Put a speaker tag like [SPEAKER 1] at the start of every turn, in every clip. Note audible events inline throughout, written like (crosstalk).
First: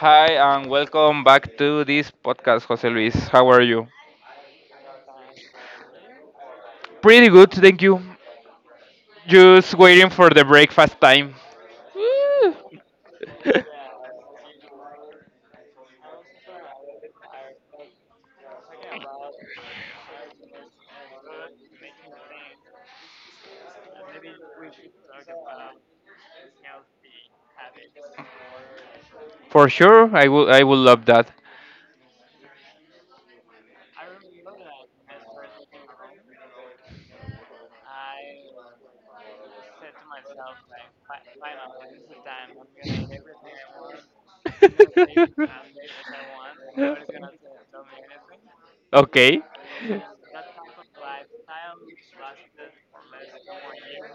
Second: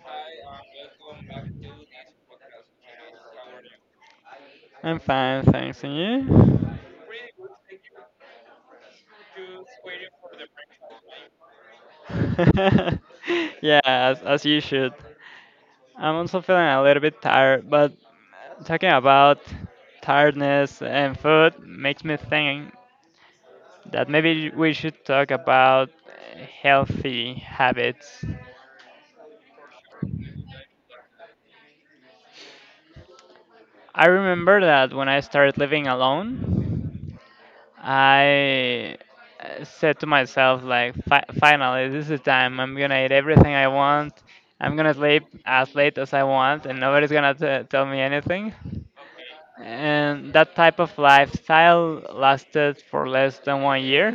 [SPEAKER 1] Hi, and welcome back to this podcast, Jose Luis. How are you?
[SPEAKER 2] I'm fine, thanks. And you?
[SPEAKER 1] Pretty good, thank you. Just waiting for the breakfast time. Woo.
[SPEAKER 2] (laughs) As you should. I'm also feeling a little bit tired, but talking about tiredness and food makes me think that maybe we should talk about healthy habits.
[SPEAKER 1] (laughs) For sure, I will. I will love that.
[SPEAKER 2] I remember that when I started living alone, I said to myself, like, finally, this is the time. I'm gonna eat everything I want. I'm gonna sleep as late as I want, and nobody's gonna tell me anything,
[SPEAKER 1] (laughs) Okay.
[SPEAKER 2] and that type of lifestyle lasted for less than 1 year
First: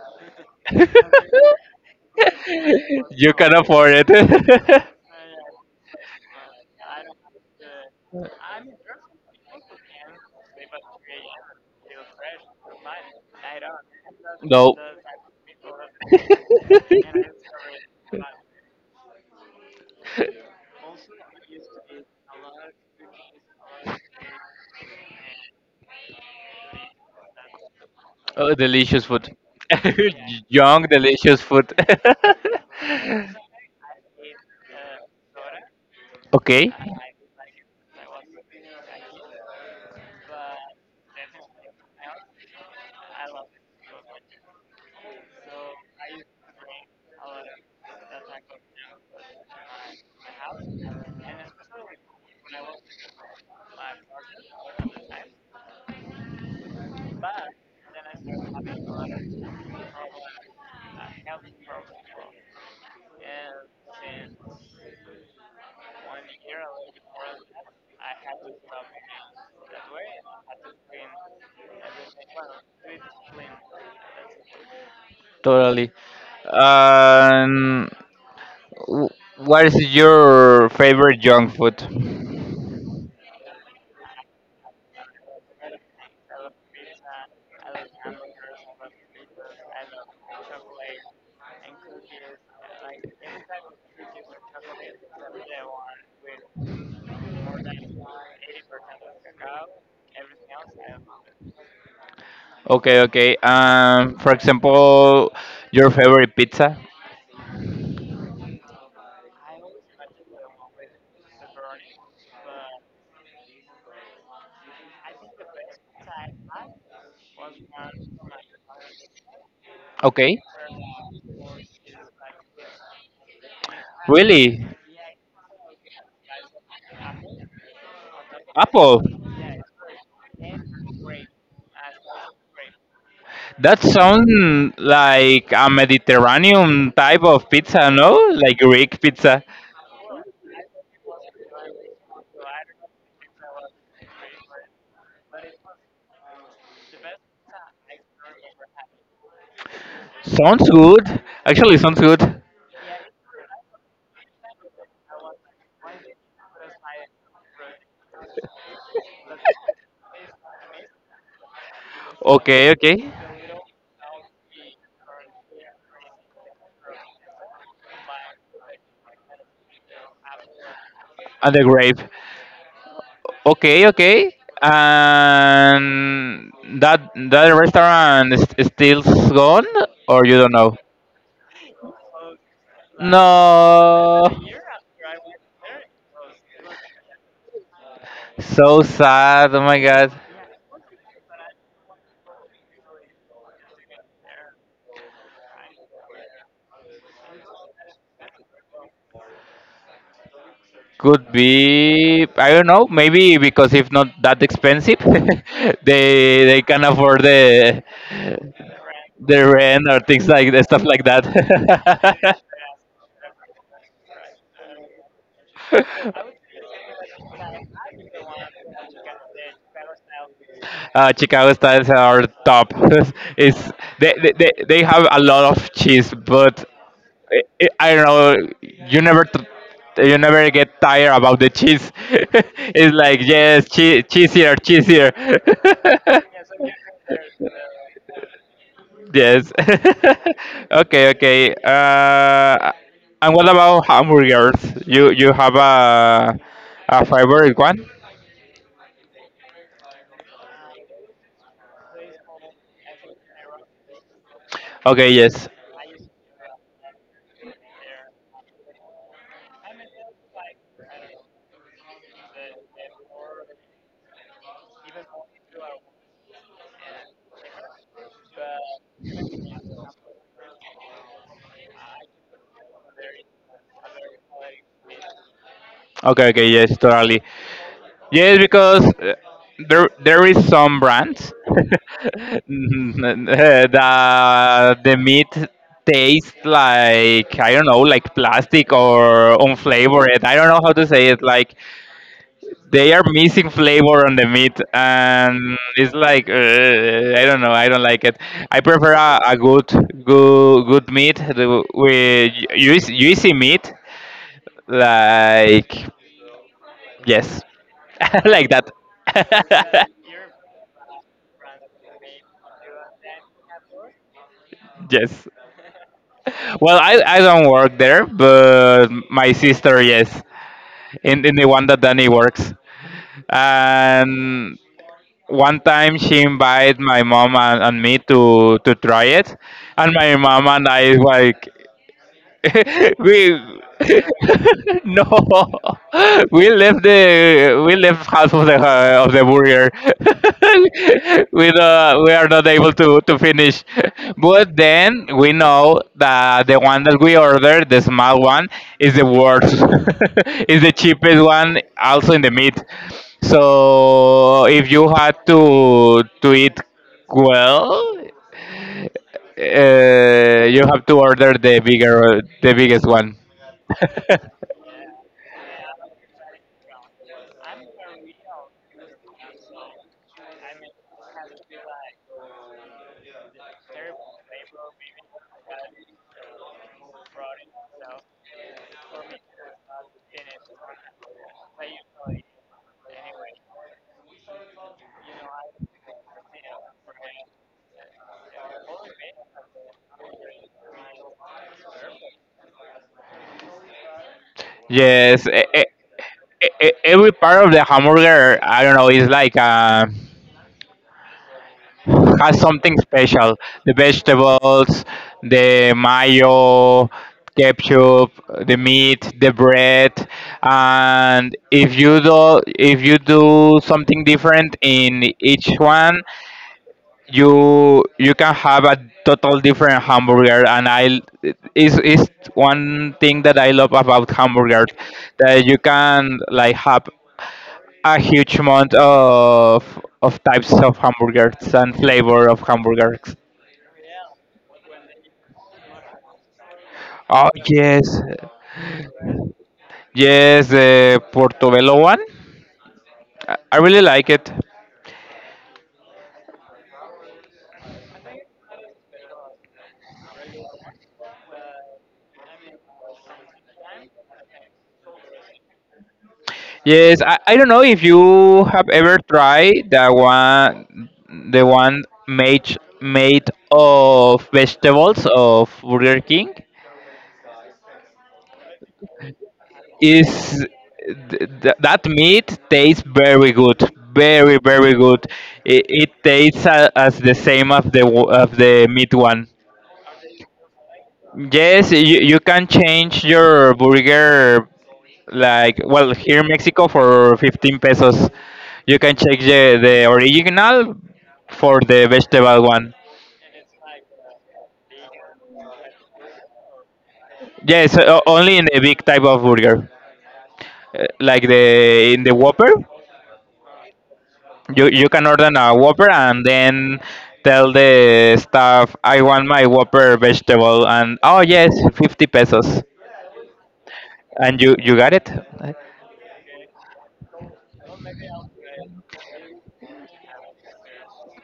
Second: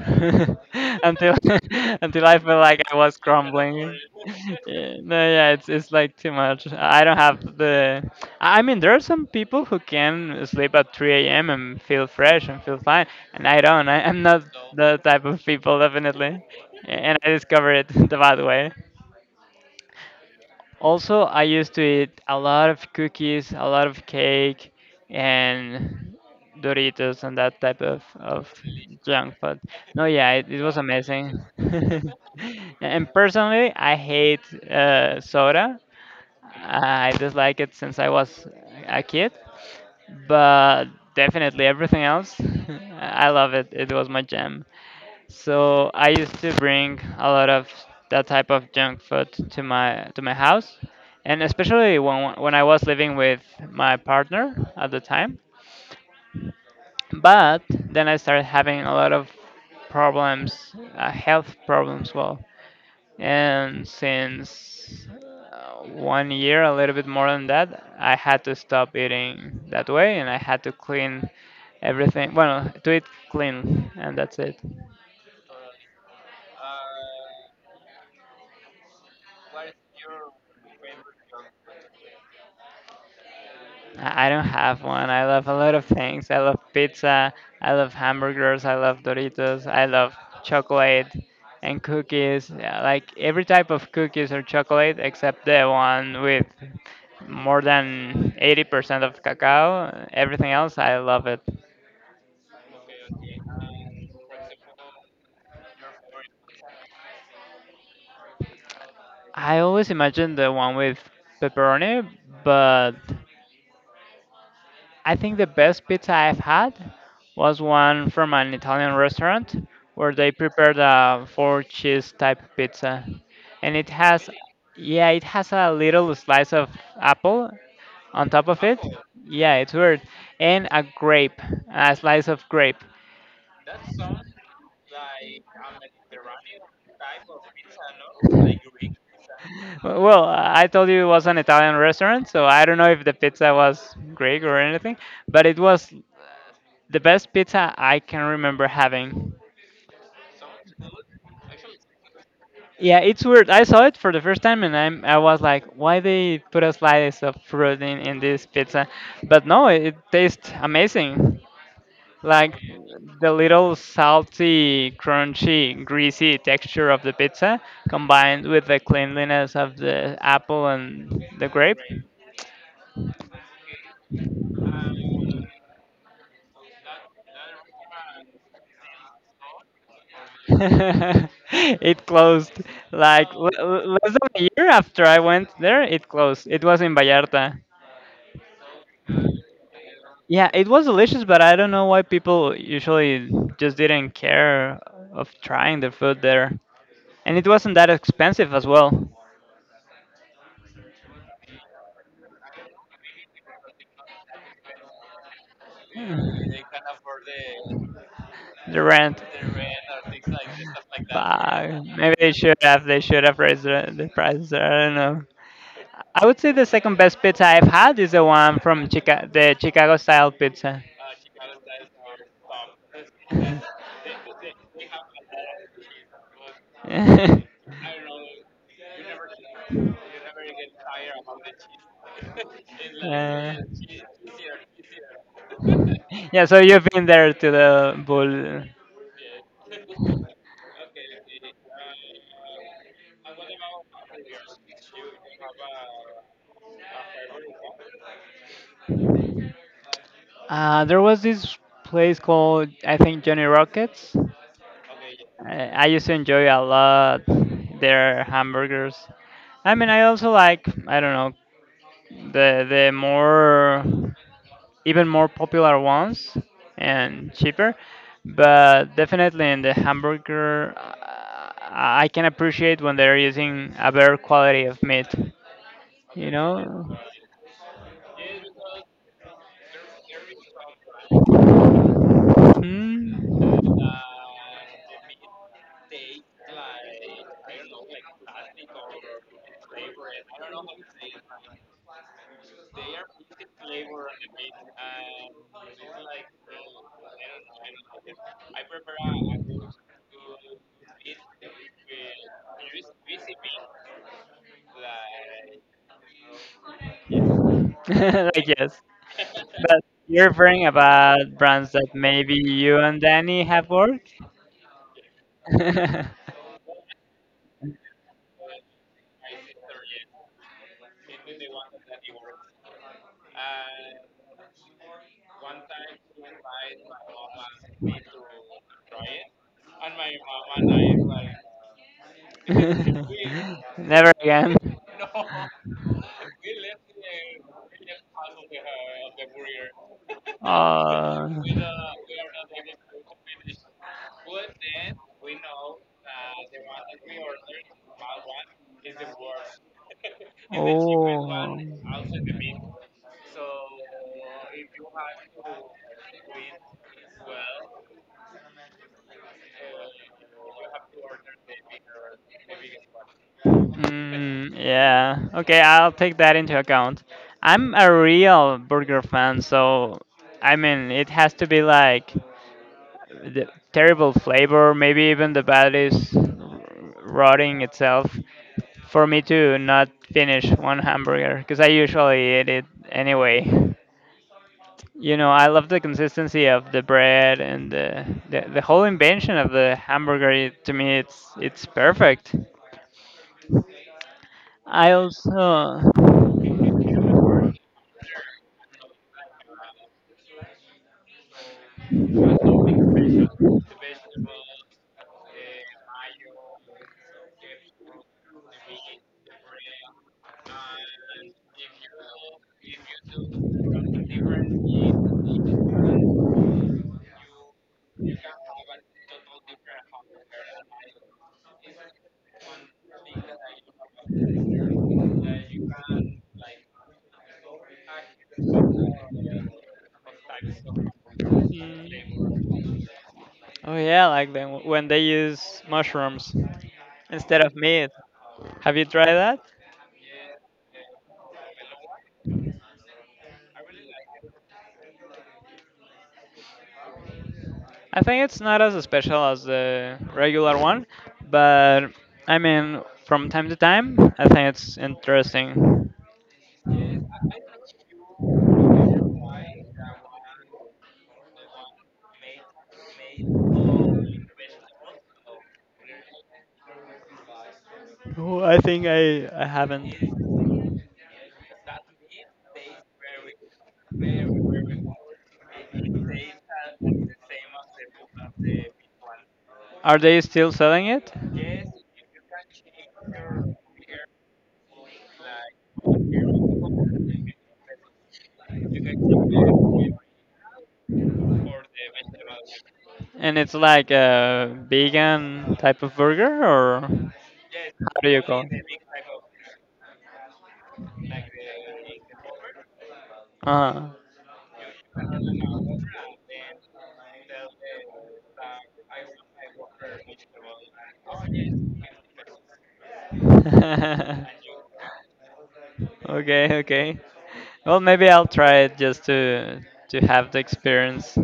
[SPEAKER 2] (laughs) until
[SPEAKER 1] (laughs)
[SPEAKER 2] (laughs) until I felt like I was
[SPEAKER 1] You can
[SPEAKER 2] crumbling.
[SPEAKER 1] afford
[SPEAKER 2] (laughs)
[SPEAKER 1] it.
[SPEAKER 2] Yeah, no, yeah, it's like too much. I don't have the. I mean, there are some people who can sleep at 3 a.m. and feel
[SPEAKER 1] (laughs)
[SPEAKER 2] fresh and feel fine, and I don't. I'm not
[SPEAKER 1] No. (laughs)
[SPEAKER 2] the type of people, definitely, and I discovered it (laughs) the bad way. Also, I used to eat a lot of cookies, a lot of cake, and Doritos and that type of
[SPEAKER 1] Oh, delicious
[SPEAKER 2] junk
[SPEAKER 1] food.
[SPEAKER 2] food. No,
[SPEAKER 1] (laughs)
[SPEAKER 2] yeah, it was
[SPEAKER 1] Young,
[SPEAKER 2] amazing.
[SPEAKER 1] delicious food.
[SPEAKER 2] (laughs)
[SPEAKER 1] (laughs)
[SPEAKER 2] and personally, I hate soda.
[SPEAKER 1] Okay.
[SPEAKER 2] I dislike it since I was a kid, but definitely everything else, (laughs) I love it. It was my jam. So I used to bring a lot of that type of junk food to my house, and especially when I was living with my partner at the time. But then I started having a lot of problems, health problems. Well, and since 1 year, a little bit more than that, I had to stop eating that way, and I had to clean everything. Well, to eat clean, and that's it.
[SPEAKER 1] Totally. Um, wh- what is your favorite junk food?
[SPEAKER 2] I don't have one. I love a lot of things. I love pizza. I love hamburgers. I love Doritos. I love chocolate and cookies. Yeah, like every type of cookies or chocolate except the one with more than 80% of cacao. Everything else, I love it.
[SPEAKER 1] Okay, okay. For example, your favorite pizza.
[SPEAKER 2] I always imagine the one with pepperoni, but I think the best pizza I've had was one from an Italian restaurant where they
[SPEAKER 1] Okay,
[SPEAKER 2] prepared a four cheese type pizza. And it has,
[SPEAKER 1] really?
[SPEAKER 2] yeah, it has a little slice of apple on top of it.
[SPEAKER 1] Apple.
[SPEAKER 2] Yeah, it's weird. And a grape, a slice of grape.
[SPEAKER 1] That sounds like a Mediterranean type of pizza, no? Like Greek pizza.
[SPEAKER 2] Well, I told you it was an Italian restaurant, so I don't know if the pizza was Greek or anything, but it was the best pizza I can remember having.
[SPEAKER 1] Sounds good. Actually, sounds good.
[SPEAKER 2] Yeah, it's weird. I saw it for the first time and I was like, why they put a slice of fruit in this pizza? But no, it tastes amazing. Like
[SPEAKER 1] Okay, okay.
[SPEAKER 2] the little salty, crunchy, greasy texture of the pizza combined with the cleanliness of the apple and the
[SPEAKER 1] And the
[SPEAKER 2] grape.
[SPEAKER 1] grape. Okay, okay. And that restaurant is still gone, or you
[SPEAKER 2] (laughs)
[SPEAKER 1] don't know?
[SPEAKER 2] it closed like less
[SPEAKER 1] No.
[SPEAKER 2] than a year after I went there, it closed. It was in Vallarta.
[SPEAKER 1] So sad. Oh my God.
[SPEAKER 2] Yeah, it was delicious, but I don't know why people usually just didn't care of trying the food there. And it wasn't that expensive as well.
[SPEAKER 1] Could be. I don't know. Maybe because if not that expensive, (laughs) they
[SPEAKER 2] Mm.
[SPEAKER 1] they can afford
[SPEAKER 2] The rent.
[SPEAKER 1] the rent or things like stuff like that.
[SPEAKER 2] Fuck. Maybe they should have. They should have raised the prices. There, I don't know. I would say the second best pizza I've had is the one from the
[SPEAKER 1] (laughs)
[SPEAKER 2] Chicago style pizza.
[SPEAKER 1] Chicago styles are top. (laughs) It's they have a lot of
[SPEAKER 2] (laughs)
[SPEAKER 1] cheese, but I, I
[SPEAKER 2] (laughs)
[SPEAKER 1] I don't know. You never get tired about the cheese. (laughs) It's like
[SPEAKER 2] Uh,
[SPEAKER 1] yes, cheese, cheese here, cheese here.
[SPEAKER 2] yeah, so you've been there
[SPEAKER 1] (laughs)
[SPEAKER 2] to the bull.
[SPEAKER 1] Yes. (laughs) Okay, okay. And what about hamburgers? You have a favorite one?
[SPEAKER 2] There was this place called, I think, Johnny Rockets.
[SPEAKER 1] Okay, yes.
[SPEAKER 2] I used to enjoy a lot their hamburgers. I mean, I also like, I don't know, the more. Even more popular ones and cheaper. But definitely in the hamburger, I can appreciate when they're using a better quality of meat.
[SPEAKER 1] Okay,
[SPEAKER 2] You
[SPEAKER 1] okay, yes,
[SPEAKER 2] know?
[SPEAKER 1] totally. Yes, because there there is some brands (laughs)
[SPEAKER 2] Hmm.
[SPEAKER 1] that the meat tastes like I don't know, like plastic or unflavored. I don't know how to say it. Like they are missing flavor on the meat, and it's like I don't know. I don't like it. I prefer a good good meat with juicy, juicy meat, like yes.
[SPEAKER 2] Yeah.
[SPEAKER 1] (laughs) I
[SPEAKER 2] (laughs) like
[SPEAKER 1] like
[SPEAKER 2] yes. But
[SPEAKER 1] that. (laughs)
[SPEAKER 2] you're referring about brands that maybe you and Danny have worked?
[SPEAKER 1] Yes.
[SPEAKER 2] (laughs)
[SPEAKER 1] Well, I don't work there, but my sister, yes, in the one that Danny works. And one time she invited my mom and me to try it. And my mom and I, like, (laughs) we
[SPEAKER 2] Never again.
[SPEAKER 1] (laughs) no (laughs) we left the we left half of the burger (laughs)
[SPEAKER 2] Oh.
[SPEAKER 1] we are not able to finish, but then we know that the one that we ordered, the small one, is the worst. (laughs) Is the cheapest
[SPEAKER 2] Oh.
[SPEAKER 1] one also in the meat, so if you had to eat, well, you have to order the bigger, the biggest one.
[SPEAKER 2] Mm,
[SPEAKER 1] (laughs)
[SPEAKER 2] yeah. Okay, I'll take that into account. I'm a real burger fan, so I mean, it has to be like the terrible flavor, maybe even the bad is rotting itself for me to not finish one hamburger because I usually eat it anyway. You know, I love the consistency of the bread and the whole invention of the hamburger. It, to me, it's perfect. I
[SPEAKER 1] Yes,
[SPEAKER 2] also
[SPEAKER 1] every part of the hamburger, I don't know, is like has something
[SPEAKER 2] Mm.
[SPEAKER 1] special. The vegetables, the mayo, ketchup, the meat, the bread, and if you do something different in each one, you can have a total different hamburger, and I is one thing that I love about hamburgers, that you can like have a huge amount of types of hamburgers and flavor of hamburgers.
[SPEAKER 2] Oh yeah, like then when they use mushrooms
[SPEAKER 1] Oh
[SPEAKER 2] instead of meat.
[SPEAKER 1] yes.
[SPEAKER 2] Have you tried that?
[SPEAKER 1] Yes, the portobello one. I really like it.
[SPEAKER 2] I think it's not as special as the regular one, but I mean, from time to time, I think it's interesting.
[SPEAKER 1] Yes, I don't know if you have ever tried the one, the one made of vegetables of Burger King.
[SPEAKER 2] Oh, I think I haven't.
[SPEAKER 1] Is that meat tastes very good, very very good. It tastes a, as the same as of the meat one.
[SPEAKER 2] Are they still selling it?
[SPEAKER 1] Yes, you can change your burger, like well here in Mexico for 15 pesos. You can check the original for the vegetable one.
[SPEAKER 2] And it's like a vegan type of burger, or
[SPEAKER 1] Yes,
[SPEAKER 2] how do you
[SPEAKER 1] only
[SPEAKER 2] call
[SPEAKER 1] in
[SPEAKER 2] it?
[SPEAKER 1] the big type of burger. Like the in the Whopper, you can order a Whopper and then tell the staff I want my Whopper vegetable, and oh yes, 50 pesos.
[SPEAKER 2] Uh, (laughs)
[SPEAKER 1] And you got it. Eh,
[SPEAKER 2] okay, okay. Well, maybe I'll try it just to have the experience.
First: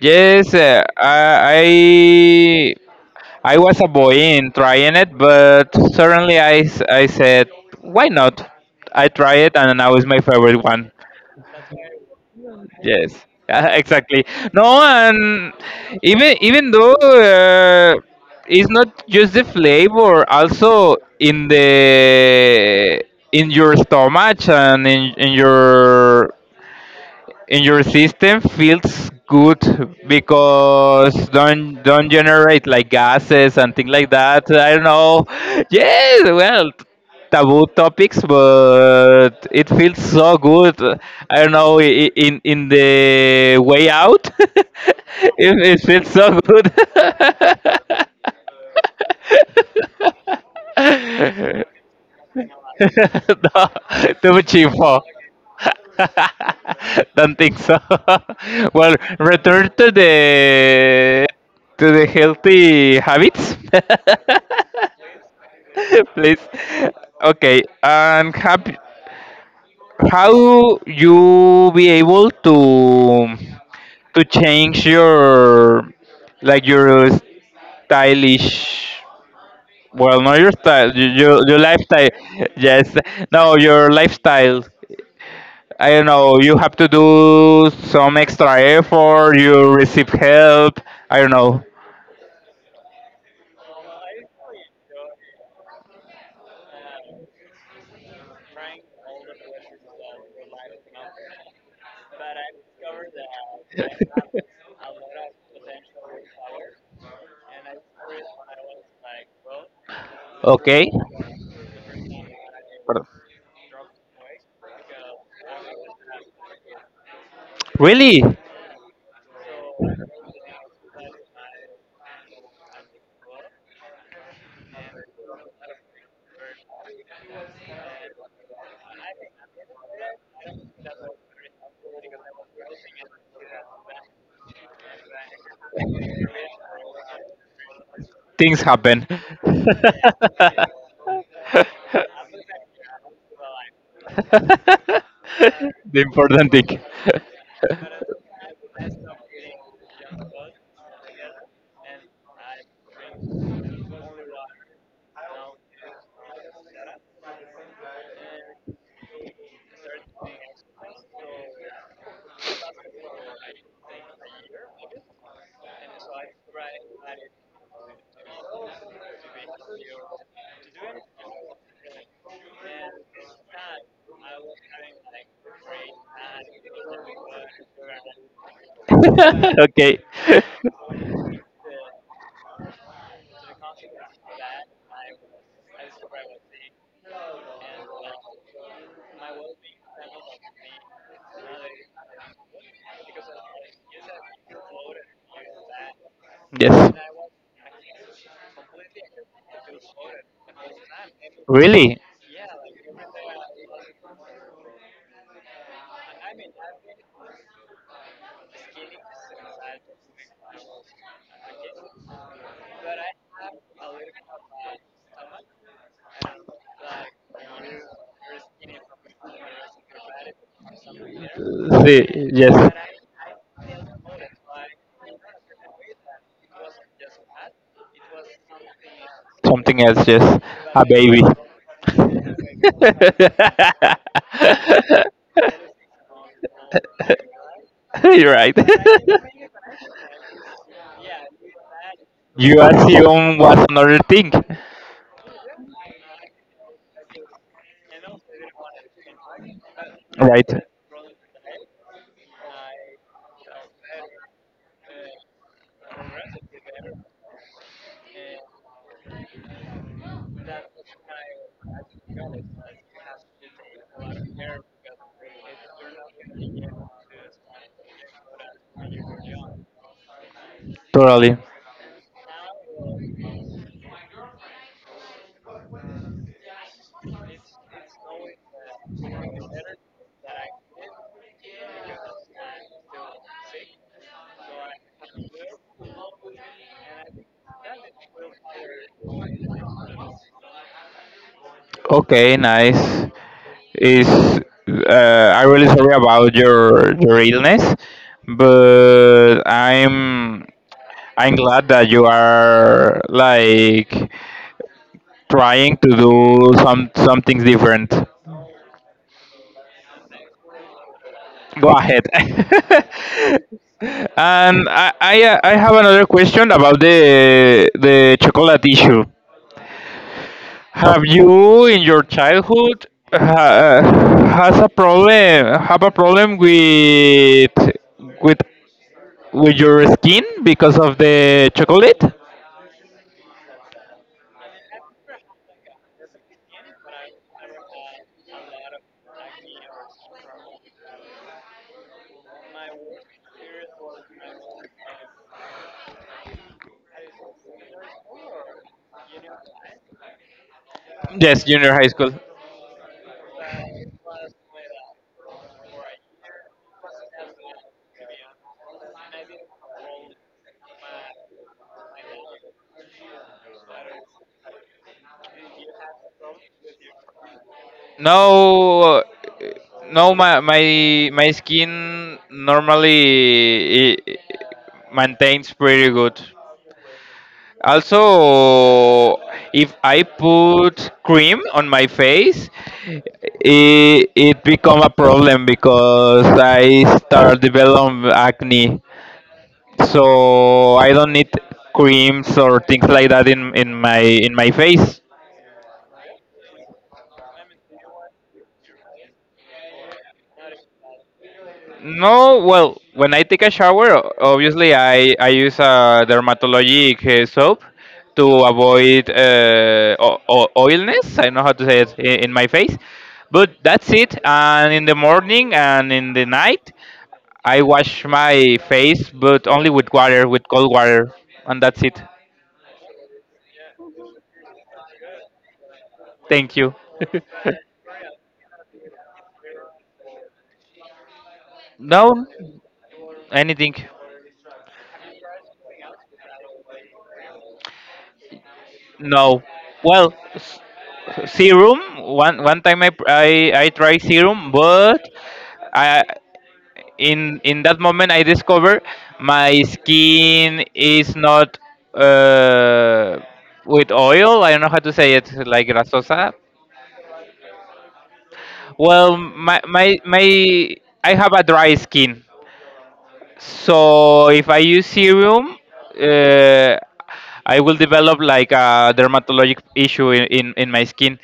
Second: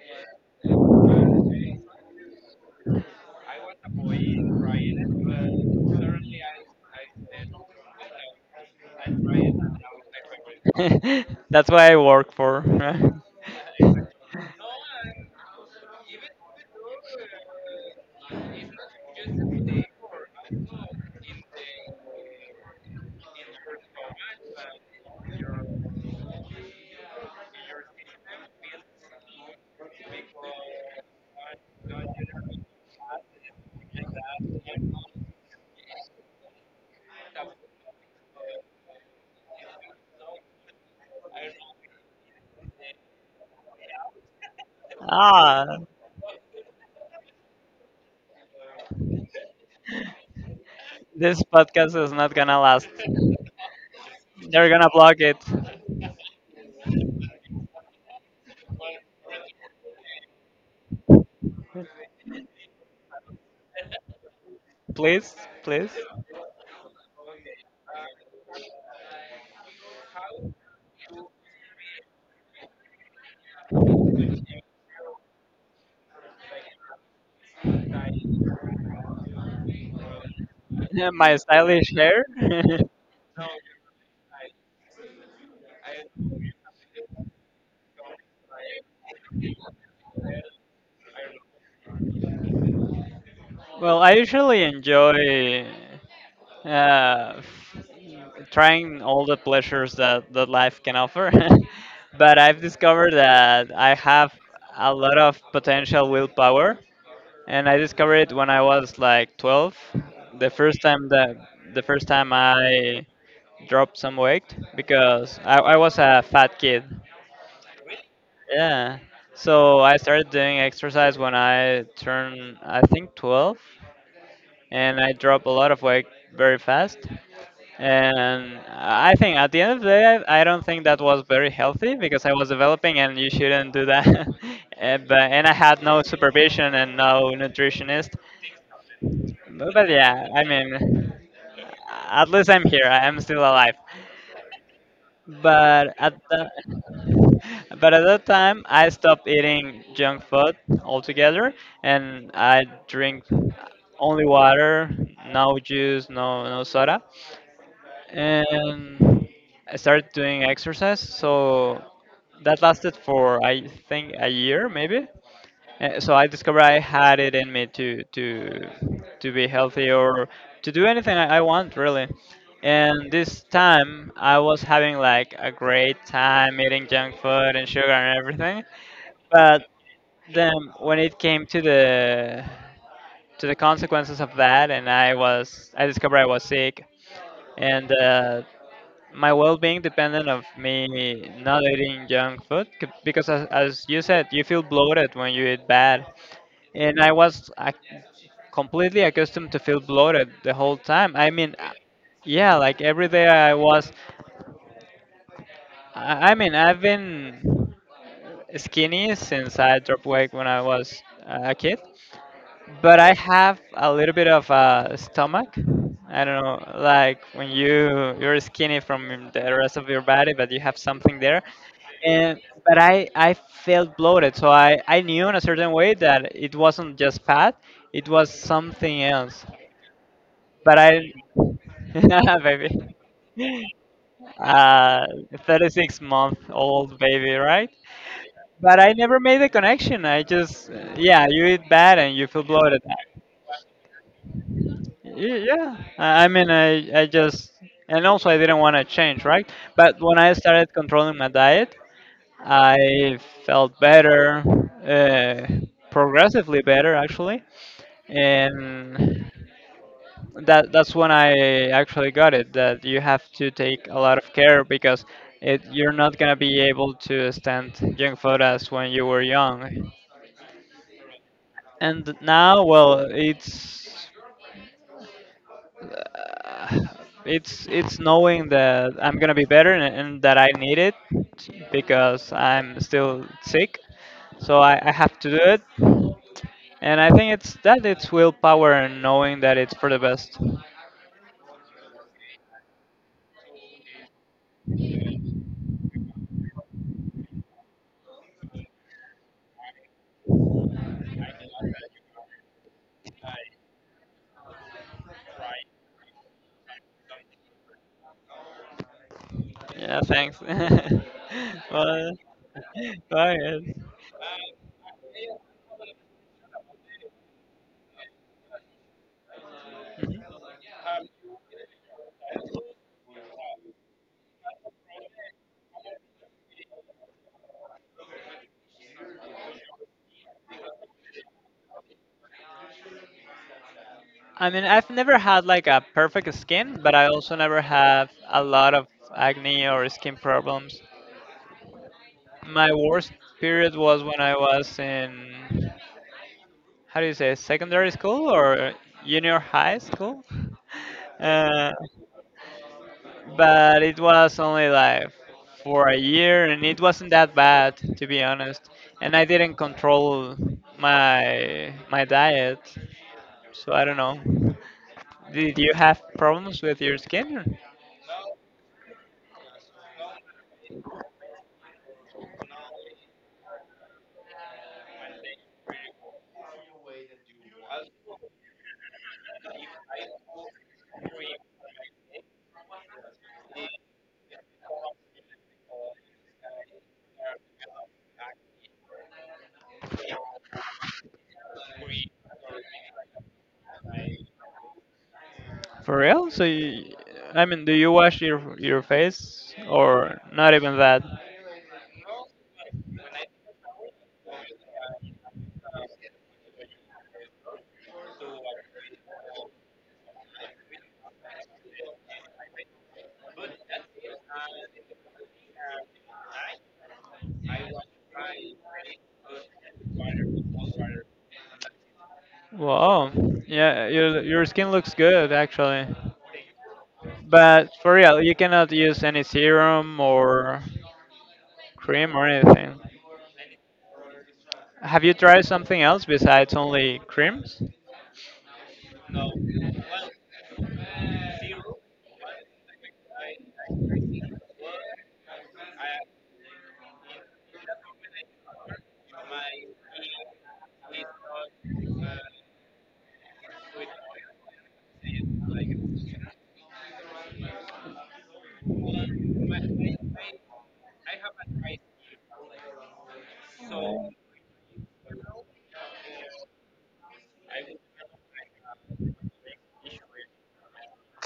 [SPEAKER 1] yes, I I was a boy in trying it, but suddenly I said, why not? I try it, and now it's my favorite one.
[SPEAKER 2] (laughs) That's why I work for.
[SPEAKER 1] Yes, (laughs) yeah, exactly. No, and
[SPEAKER 2] (laughs)
[SPEAKER 1] even though it's not just the flavor, also in the in your stomach and in your system feels good, because don't generate like gases and things like that. I don't know. Yes, well, taboo topics, but it feels so good. I don't know in the way out. (laughs) it,
[SPEAKER 2] Ah,
[SPEAKER 1] it feels so good.
[SPEAKER 2] this
[SPEAKER 1] (laughs)
[SPEAKER 2] podcast is not gonna last.
[SPEAKER 1] No, too much
[SPEAKER 2] They're gonna
[SPEAKER 1] info.
[SPEAKER 2] block it.
[SPEAKER 1] (laughs) Don't think so. (laughs) Well, return to the healthy habits,
[SPEAKER 2] Please, please.
[SPEAKER 1] (laughs) please. Okay, and how you be able to change your like your stylish, well not your style,
[SPEAKER 2] (laughs) My
[SPEAKER 1] your
[SPEAKER 2] stylish
[SPEAKER 1] lifestyle,
[SPEAKER 2] hair. (laughs)
[SPEAKER 1] yes, no your lifestyle, I don't know, you have to do some extra effort, you receive help, I don't know.
[SPEAKER 2] well, I usually enjoy uh, trying all the pleasures that life can offer. (laughs) but I've discovered that I have a lot of potential willpower, and I discovered it when I was like 12. The first
[SPEAKER 1] Okay.
[SPEAKER 2] time that the first time
[SPEAKER 1] Pardon.
[SPEAKER 2] I dropped some weight because I was a fat kid.
[SPEAKER 1] Really?
[SPEAKER 2] Yeah. So I started doing exercise when I turned, I think, 12, and I dropped a lot of weight very fast. And I think at the end of the day, I don't think that was very healthy because I was developing, and you shouldn't do that. (laughs) and, but, and I had no supervision and no nutritionist.
[SPEAKER 1] Things happen. (laughs)
[SPEAKER 2] But yeah, I mean,
[SPEAKER 1] The
[SPEAKER 2] at least I'm here. I am still alive. But at
[SPEAKER 1] important
[SPEAKER 2] the
[SPEAKER 1] thing.
[SPEAKER 2] (laughs) but at that
[SPEAKER 1] (laughs)
[SPEAKER 2] time, I stopped eating junk food altogether, and I drink only water, no juice, no soda, and I started doing exercise. So that lasted for I think a year maybe, so I discovered I had it in me to to be healthy or to do anything I want really. And this time I was having like a great time eating junk food and sugar and everything.
[SPEAKER 1] (laughs)
[SPEAKER 2] But
[SPEAKER 1] Okay.
[SPEAKER 2] then when it came to the consequences of that, and I discovered I was sick, and my well-being depended of me not eating junk food because as you said, you feel bloated when you eat bad,
[SPEAKER 1] Yes.
[SPEAKER 2] and I was ac completely accustomed to feel bloated the whole time. I mean,
[SPEAKER 1] Really?
[SPEAKER 2] yeah, like every day I was. I mean, I've been skinny since I dropped weight when I was a kid, but I have a little bit of a stomach. I don't know, like when you you're skinny from the rest of your body, but you have something there.
[SPEAKER 1] See,
[SPEAKER 2] And
[SPEAKER 1] yes,
[SPEAKER 2] but I felt bloated, so I knew in a certain way that it wasn't just fat, it was something else.
[SPEAKER 1] something else, yes,
[SPEAKER 2] But
[SPEAKER 1] a
[SPEAKER 2] I
[SPEAKER 1] baby. (laughs)
[SPEAKER 2] (laughs) baby, uh, 36-month-old baby, right?
[SPEAKER 1] You're right.
[SPEAKER 2] But I never
[SPEAKER 1] (laughs)
[SPEAKER 2] made the connection. I just, yeah, you eat bad and you feel
[SPEAKER 1] You
[SPEAKER 2] bloated.
[SPEAKER 1] assume what's another thing.
[SPEAKER 2] Yeah, I mean, I just, and also I didn't want to change, right? But when I
[SPEAKER 1] Right.
[SPEAKER 2] started controlling my diet, I felt better, uh, progressively better actually, and that's when I actually got it. That you have to take a lot of care because it you're not gonna be able to stand junk food as when you were young.
[SPEAKER 1] Totally.
[SPEAKER 2] And now, well, it's uh, it's knowing that I'm gonna be better and that I need it because I'm still sick. So I have to do it. And I think it's that it's willpower and knowing that it's for the best.
[SPEAKER 1] Okay, nice. Is I'm really sorry about your illness, but I'm glad that you are like trying to do some things different.
[SPEAKER 2] Yeah, thanks. (laughs) well,
[SPEAKER 1] Go ahead.
[SPEAKER 2] well,
[SPEAKER 1] (laughs)
[SPEAKER 2] yes.
[SPEAKER 1] And I have another question about the chocolate issue. Have you in your childhood uh, has a problem have a problem with with your skin because of the chocolate?
[SPEAKER 2] I mean, I've never had like a perfect skin, but I also never have a lot of acne or skin problems. My worst period was when I was in, how do you say, secondary school or junior high school? (laughs)
[SPEAKER 1] Yes,
[SPEAKER 2] Uh,
[SPEAKER 1] junior high school.
[SPEAKER 2] but it was only like for a year and it wasn't that bad to be honest, and I didn't control my diet. So I don't know. Did you have problems with your skin?
[SPEAKER 1] No, no, my my skin normally i- maintains pretty good. Also, if I put cream on my face, it become a problem because I start developing acne. So I don't need creams or things like that in in my face.
[SPEAKER 2] For real? So you, I mean, do you wash your face or not even that?
[SPEAKER 1] No, well, when I take a shower, obviously I use a dermatologic soap to avoid oilness. I know how to say it in my face, but that's it. And in the morning and in the night, I wash my face, but only with water, with cold water, and that's it.
[SPEAKER 2] Wow. Yeah, your skin looks good actually.
[SPEAKER 1] Thank you. (laughs)
[SPEAKER 2] But for real, you cannot use any serum or cream or
[SPEAKER 1] No,
[SPEAKER 2] anything.
[SPEAKER 1] anything.
[SPEAKER 2] Have you tried something else besides only creams?
[SPEAKER 1] No. Well, serum. One one time I tried serum, but I in that moment I discover my skin is not uh, with oil. I don't know how to say it, like grasosa. Well, my I have a dry skin, so if I use serum, uh, I will develop like a dermatologic issue in my skin.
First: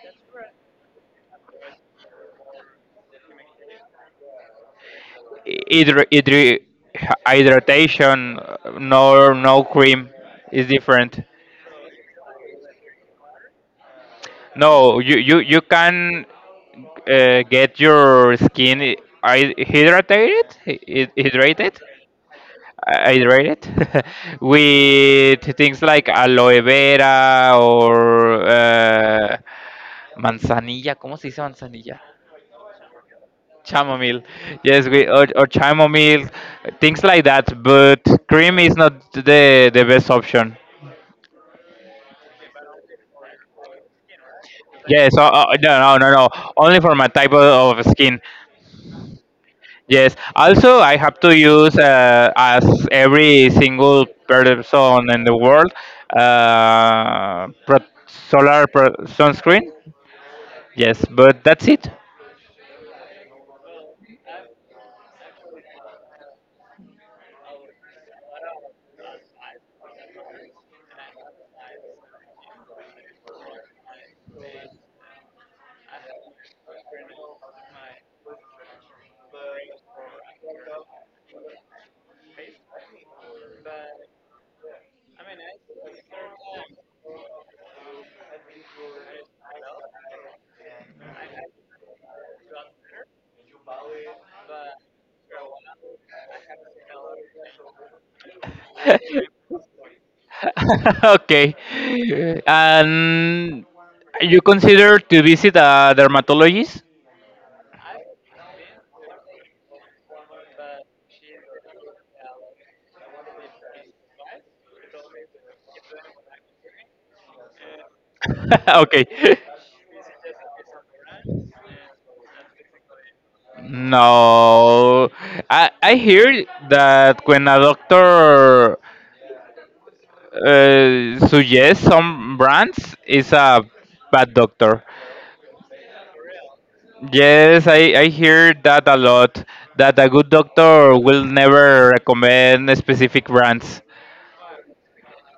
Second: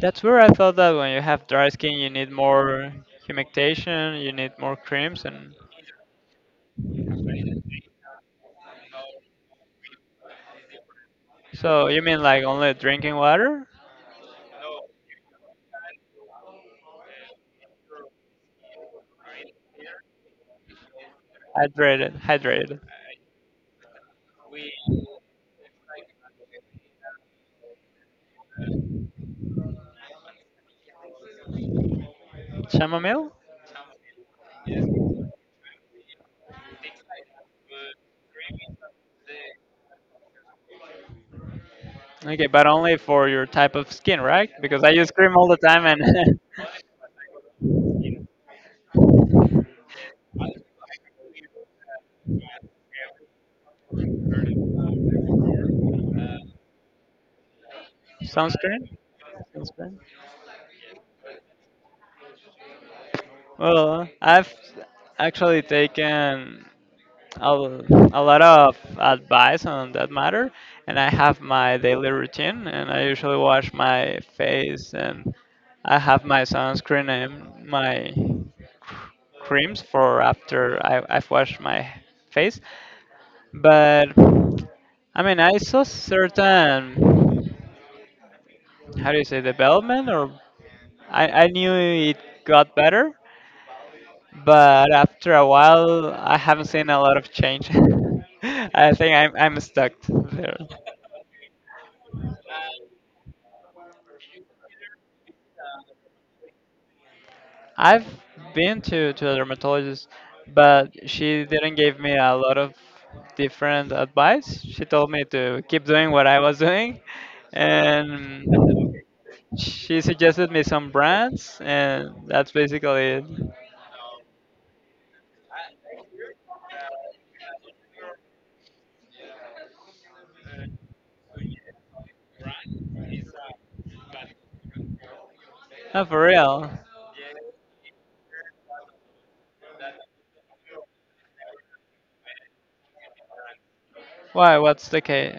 [SPEAKER 2] That's where I thought that when you have dry skin, you need more humectation, you need more creams, and
[SPEAKER 1] hydr- hydri- Hydration, nor no cream is different.
[SPEAKER 2] so you mean like only drinking water?
[SPEAKER 1] No you, you can get your skin hydrated,
[SPEAKER 2] Hydrated, hydrated.
[SPEAKER 1] hydrated (laughs) with things like aloe vera or manzanilla, cómo se dice manzanilla.
[SPEAKER 2] Chamomile?
[SPEAKER 1] Chamomile. Yes, we or chamomile, things like that. But cream is not the the best option.
[SPEAKER 2] Okay, but only for your type of skin, right? Because I use
[SPEAKER 1] Yes,
[SPEAKER 2] cream all the time
[SPEAKER 1] no, no, no, no.
[SPEAKER 2] and
[SPEAKER 1] Only for my type of skin. Yes. Also, I have to use as every single person in the world
[SPEAKER 2] (laughs) sunscreen.
[SPEAKER 1] sunscreen.
[SPEAKER 2] Sunscreen.
[SPEAKER 1] Yes, but that's it.
[SPEAKER 2] Well, I've actually taken. A lot of advice on that matter, and I have my daily routine, and I usually wash my face, and I have my sunscreen and my creams for after I've washed my face. But I mean, I saw certain, how do you say, development, or I knew it got better, but after a while, I haven't seen a lot of change. (laughs) I think I'm stuck there.
[SPEAKER 1] (laughs) Okay. And you consider to visit a dermatologist?
[SPEAKER 2] I've been to a dermatologist, but she didn't give me a lot of different advice. She told me to keep doing what I was doing, and
[SPEAKER 1] (laughs) Okay.
[SPEAKER 2] she suggested me some brands, and that's basically it.
[SPEAKER 1] No. I hear that when a doctor so yes, some brands is a bad doctor.
[SPEAKER 2] Oh, for real?
[SPEAKER 1] Yes, I hear that a lot. That a good doctor will never recommend specific brands,
[SPEAKER 2] Why? What's the case?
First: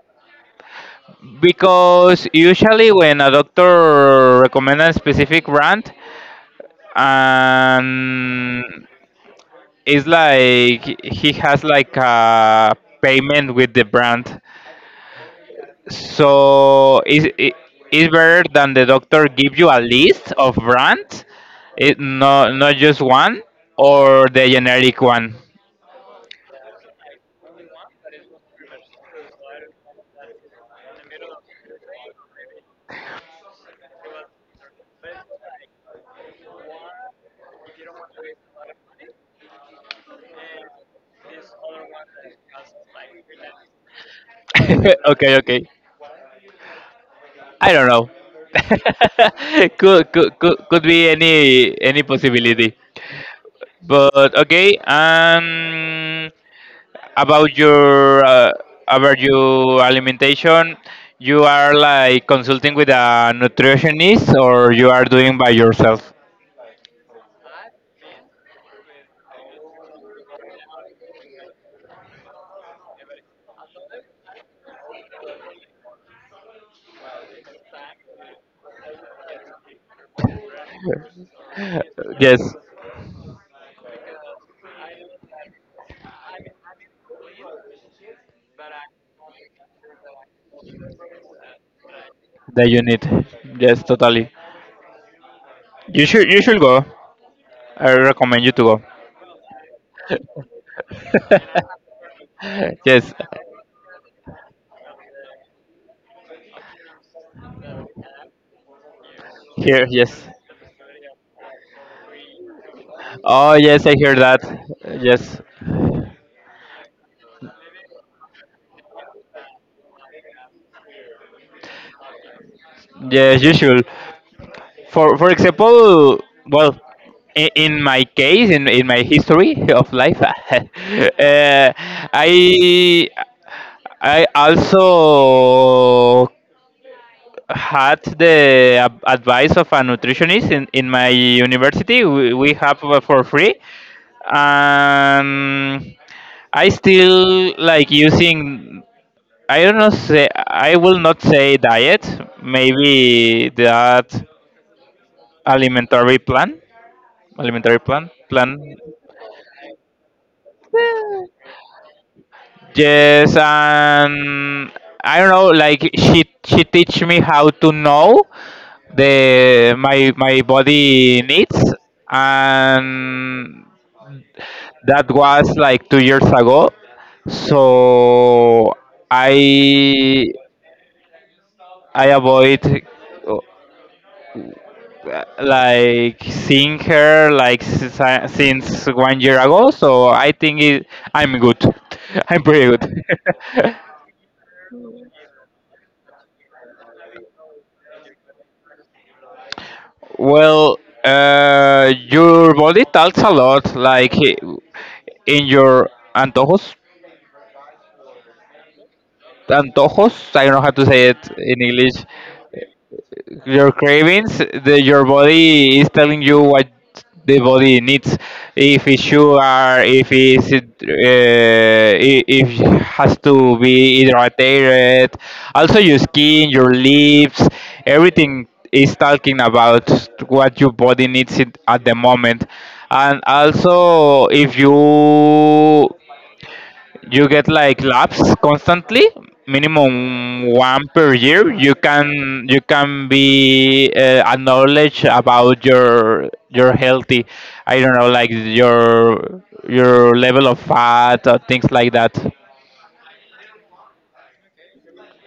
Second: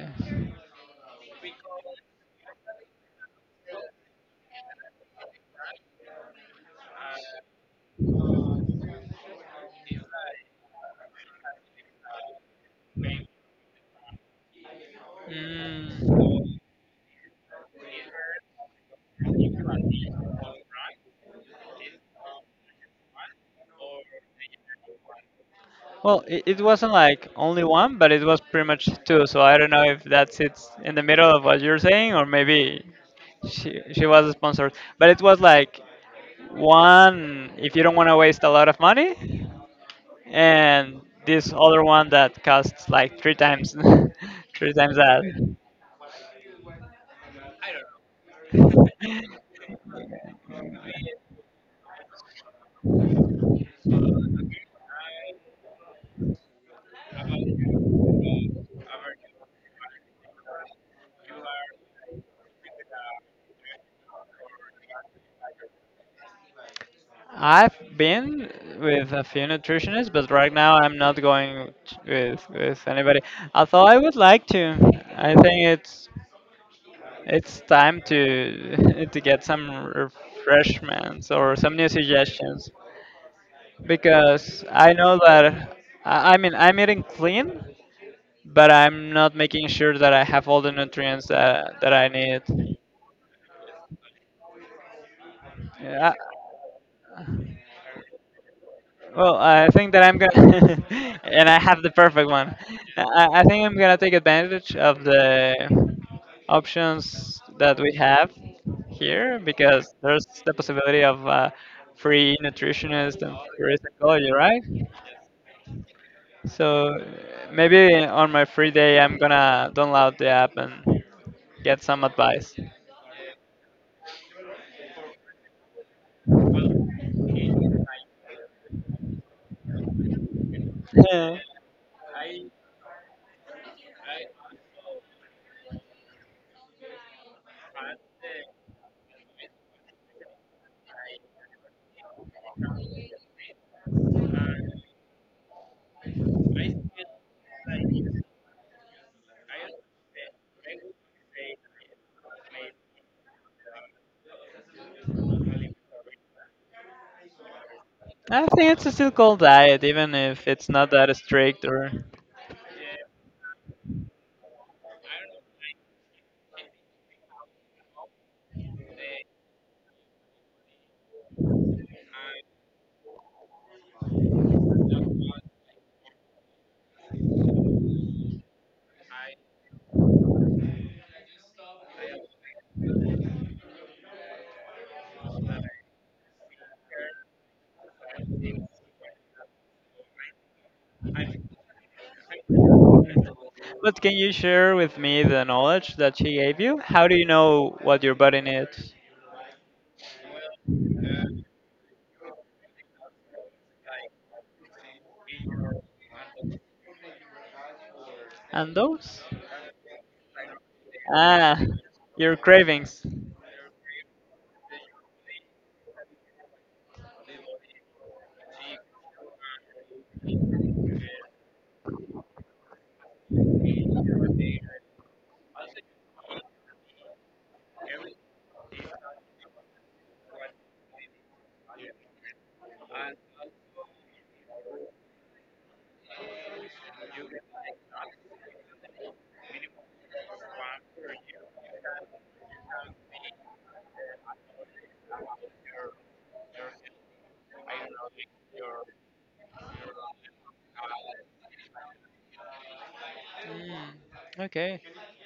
[SPEAKER 1] because usually when a doctor recommends a specific brand, and it's like he has like a payment with the brand,
[SPEAKER 2] Mm.
[SPEAKER 1] so it's, it, it's better than the doctor give you a list of brands, it no not just one, or the generic one.
[SPEAKER 2] Well, it wasn't like only one, but it was pretty much two. So I don't know if that's, it's in the middle of what you're saying, or maybe she was sponsored. But it was like one if you don't want to waste a lot of money, and this other one that costs like three times, (laughs) three times
[SPEAKER 1] (laughs)
[SPEAKER 2] that.
[SPEAKER 1] Okay, okay, I don't know. (laughs)
[SPEAKER 2] (laughs)
[SPEAKER 1] Could be any possibility, but okay. Um, about your uh, about your alimentation, you are like consulting with a nutritionist or you are doing by yourself?
[SPEAKER 2] I've been with a few nutritionists, but right now I'm not going with anybody. Although I would like to. I think it's time to (laughs) to get some refreshments or some new
[SPEAKER 1] Yes,
[SPEAKER 2] suggestions, because I know that I mean, I'm eating clean, but I'm not making sure that I have all the nutrients that I
[SPEAKER 1] the
[SPEAKER 2] need.
[SPEAKER 1] unit. Yes, totally.
[SPEAKER 2] Yeah.
[SPEAKER 1] You should go. I recommend you to go.
[SPEAKER 2] Well, I think that I'm gonna, (laughs) and I have the
[SPEAKER 1] (laughs)
[SPEAKER 2] perfect one.
[SPEAKER 1] Yes,
[SPEAKER 2] I think I'm gonna take advantage of the options that we have here,
[SPEAKER 1] here.
[SPEAKER 2] because
[SPEAKER 1] Yes.
[SPEAKER 2] there's the possibility of free nutritionist and
[SPEAKER 1] Oh
[SPEAKER 2] free
[SPEAKER 1] yes, I hear
[SPEAKER 2] psychology,
[SPEAKER 1] that.
[SPEAKER 2] right?
[SPEAKER 1] Yes,
[SPEAKER 2] So maybe on my free day, I'm gonna download the app and get some advice. (laughs)
[SPEAKER 1] yes, you should. For example, well, in my case, in my history of life, (laughs)
[SPEAKER 2] Yeah.
[SPEAKER 1] I I also had the advice of a nutritionist in my university. We have for free. Um, I still like using. I don't know. Say I will not say diet. Maybe that alimentary plan.
[SPEAKER 2] I
[SPEAKER 1] Plan.
[SPEAKER 2] think it's a still called diet, even if it's not that
[SPEAKER 1] Eh,
[SPEAKER 2] strict or.
[SPEAKER 1] yes, and I don't know. Like she teach me how to know the my body needs, and that was like 2 years ago. So I I avoid uh, like seeing her like since, since 1 year ago. So I think it, I'm good. (laughs) I'm pretty good.
[SPEAKER 2] But
[SPEAKER 1] (laughs)
[SPEAKER 2] can you share with me the knowledge that she gave you? How do you know what your body needs?
[SPEAKER 1] Well, your body talks a lot, like in your antojos.
[SPEAKER 2] And those?
[SPEAKER 1] Antojos, I don't know how to say it
[SPEAKER 2] Ah,
[SPEAKER 1] in English.
[SPEAKER 2] your cravings.
[SPEAKER 1] Your cravings. The your body is telling you what the body needs, if it's sugar, if it's if it has to be hydrated. Also your skin, your lips, everything is talking about what your body needs it at the moment. And also if you you get like laps constantly, minimum one per year, you can be acknowledged about your healthy, I don't know, like your level of fat or things like that.
[SPEAKER 2] Mm, okay.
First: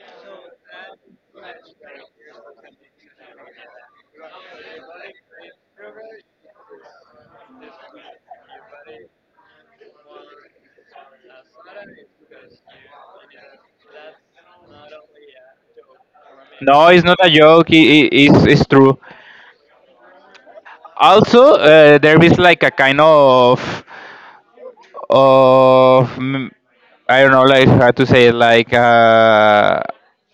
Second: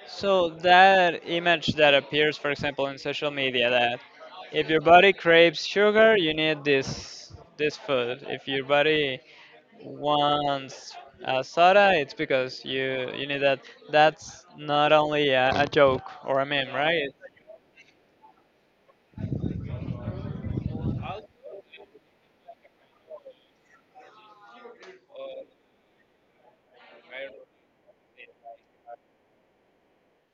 [SPEAKER 2] So that image that appears, for example, in social media, that if your body craves sugar, you need this food. If your body once a soda, it's because you need that. That's not only a joke or a meme,
[SPEAKER 1] No, it's
[SPEAKER 2] right?
[SPEAKER 1] not a joke. It's true. Also, there is like a kind of of mm, I don't know, like how to say it,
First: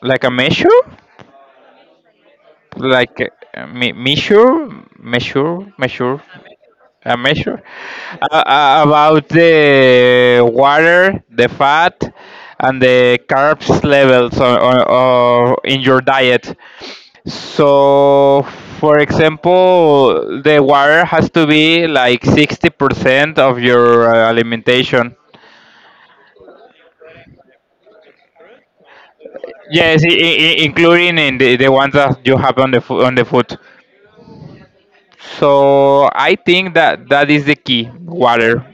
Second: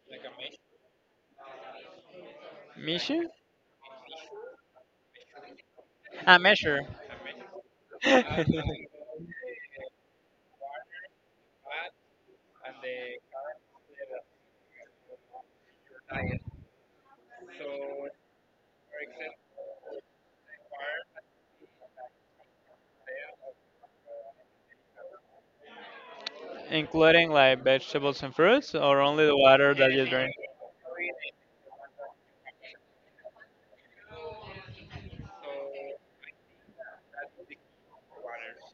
[SPEAKER 1] like a measure, like
[SPEAKER 2] Measure?
[SPEAKER 1] measure, measure, measure.
[SPEAKER 2] A measure.
[SPEAKER 1] A measure
[SPEAKER 2] (laughs)
[SPEAKER 1] about the water, the fat, and the carbs levels on, in your diet. So, for example, the water has to be like 60% of your alimentation.
[SPEAKER 2] Including like vegetables and fruits, or only the water that
[SPEAKER 1] Yes,
[SPEAKER 2] you drink.
[SPEAKER 1] including in the ones that you have on on the food. So I think that that is the key, water,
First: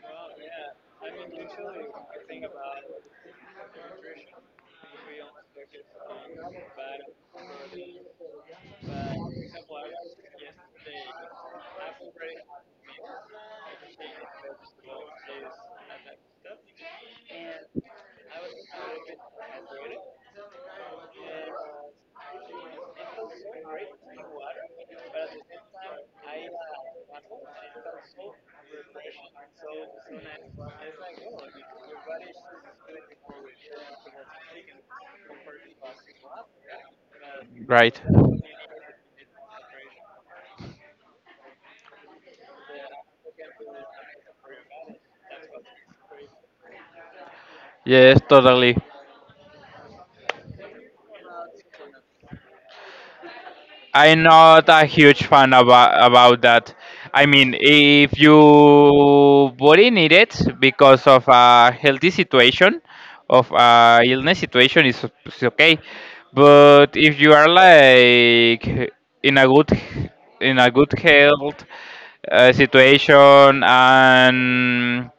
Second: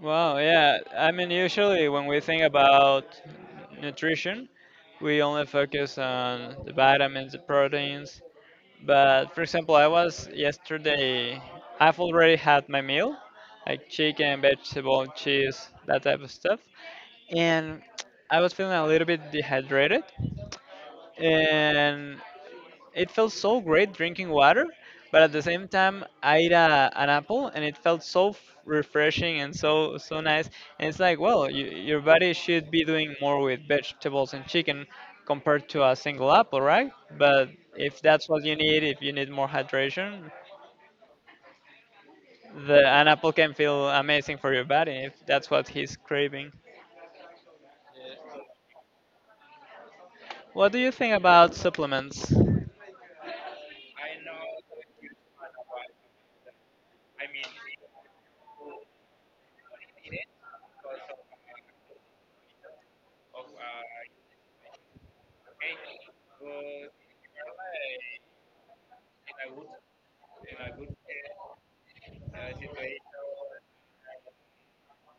[SPEAKER 2] Wow, yeah. I mean, usually when we think about nutrition, we only focus on the vitamins, the proteins. But for example, I was yesterday, I've already had my meal, like chicken, vegetable, cheese, that type of stuff, and I was feeling a little bit dehydrated. And it felt so great drinking water, but at the same time, I ate a, an apple, and it felt so refreshing and so nice. And it's like, well, you, your body should be doing more with vegetables and chicken compared to a single apple, right? But
[SPEAKER 1] right?
[SPEAKER 2] if that's what you need, if you need more hydration, the an apple can feel amazing for your body if that's what he's craving.
[SPEAKER 1] Yes, totally.
[SPEAKER 2] What do you think about supplements?
[SPEAKER 1] I'm not a huge fan about that. I mean, if you body need it because of a healthy situation, of a illness situation, it's okay. But if you are like in a good in a good health situation, and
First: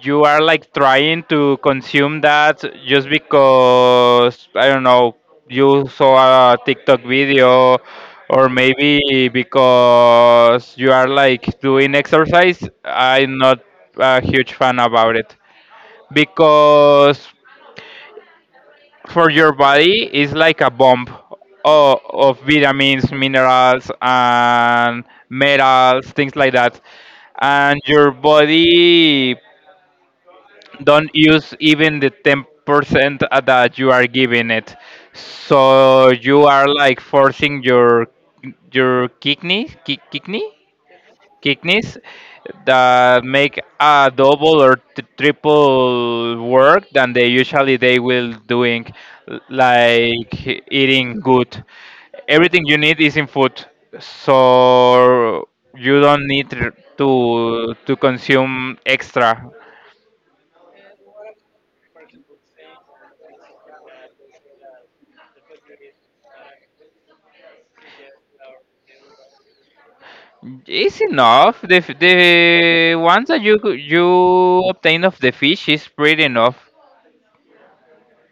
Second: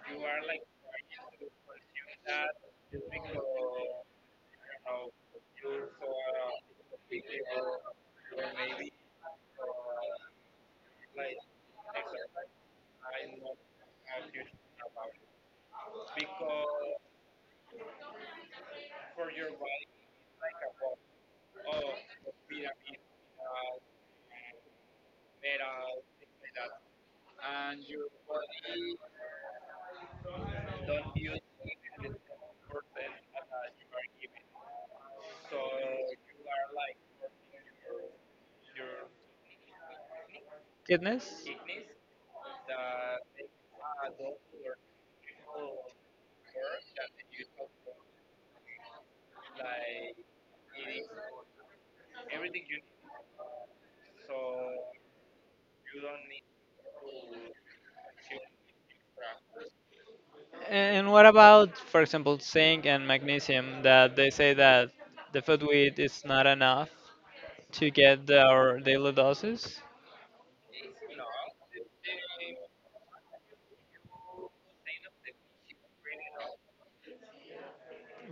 [SPEAKER 1] you are like trying to consume that just because I don't know, you saw a TikTok video, or maybe because you are like doing exercise. I'm not a huge fan about it, because for your body it's like a bomb of vitamins, minerals, and metals, things like that, and your body don't use even the 10% that you are giving it, so you are like forcing your kidney,
[SPEAKER 2] Kidneys?
[SPEAKER 1] kidneys, that make a double or triple work than they usually they will doing, like eating good, everything you need is in food, so you don't need to consume extra.
[SPEAKER 2] And what about, for example, zinc and magnesium, that they say that the food we eat is not enough to get the, our daily doses?
[SPEAKER 1] It's enough. The ones that you you obtain of the fish is pretty enough.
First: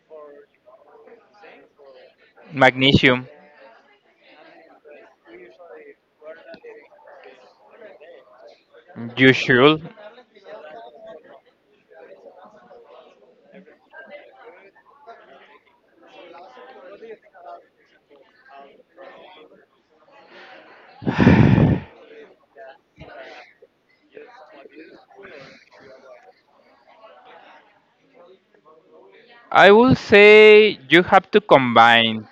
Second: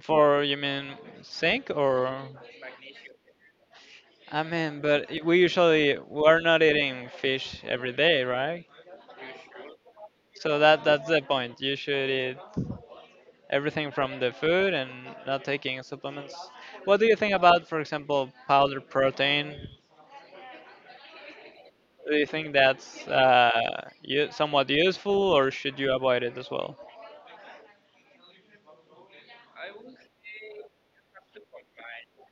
[SPEAKER 2] For you mean zinc or?
[SPEAKER 1] Magnesium,
[SPEAKER 2] I mean, but we usually we're not eating fish every day, right?
[SPEAKER 1] you should.
[SPEAKER 2] So that that's the point. You should eat everything from the food and not taking supplements. What do you think about, for example, powdered protein? Do you think that's somewhat useful, or should you avoid it as well?
[SPEAKER 1] I will say you have to combine,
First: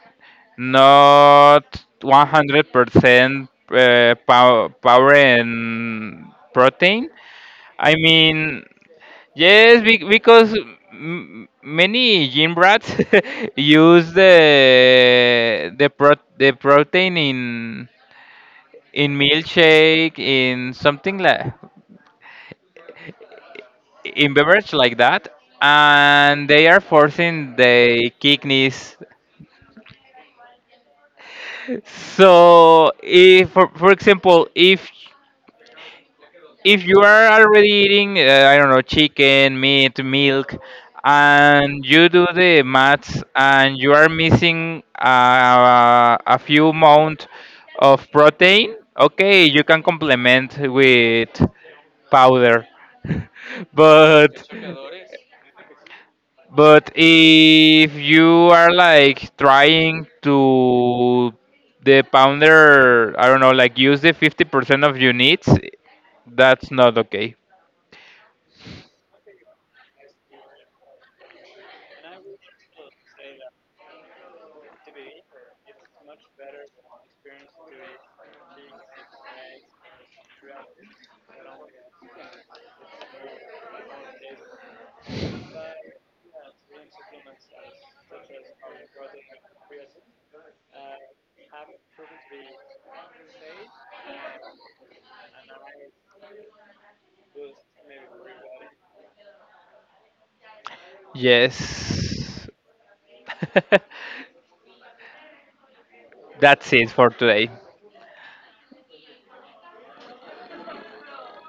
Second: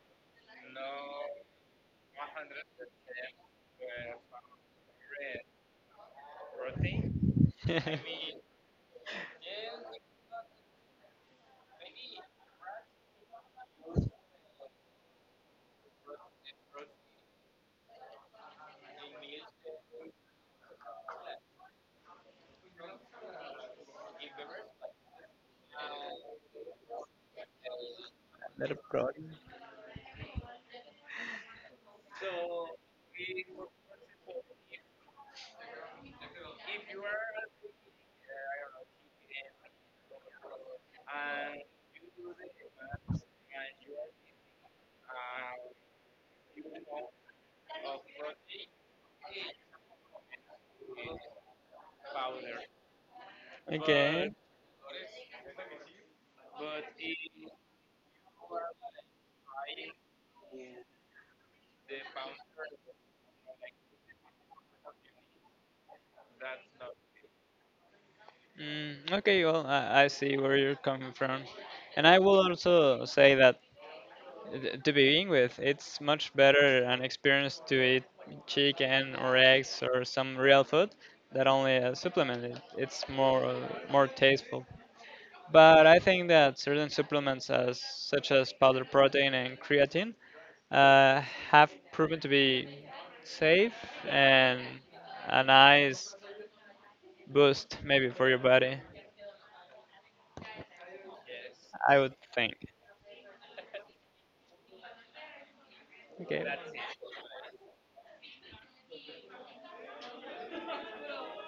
[SPEAKER 1] not 100% pow- power and protein.
[SPEAKER 2] (laughs)
[SPEAKER 1] I
[SPEAKER 2] Another
[SPEAKER 1] mean, yes, because many gym rats (laughs) use the the protein in milkshake, in something like in beverage like that, and they are forcing the kidneys.
[SPEAKER 2] problem.
[SPEAKER 1] So if, for example, if you are already eating, I don't know, chicken, meat, milk, and you do the maths and you are missing a few amount of protein, okay, you can complement with powder. (laughs)
[SPEAKER 2] Okay.
[SPEAKER 1] but But if you are like trying to the pounder, I don't know, like use the 50% of your needs, that's not okay.
[SPEAKER 2] Mm, okay, well, I see where you're coming from. And I will also say that to begin with, it's much better an experience to eat chicken or eggs or some real food that only a supplement. It's more more tasteful. But I think that certain supplements, as such as powder protein and creatine, uh, have proven to be safe and a nice boost maybe for your body, I would
[SPEAKER 1] Yes.
[SPEAKER 2] think.
[SPEAKER 1] (laughs)
[SPEAKER 2] Okay.
[SPEAKER 1] That's it for today.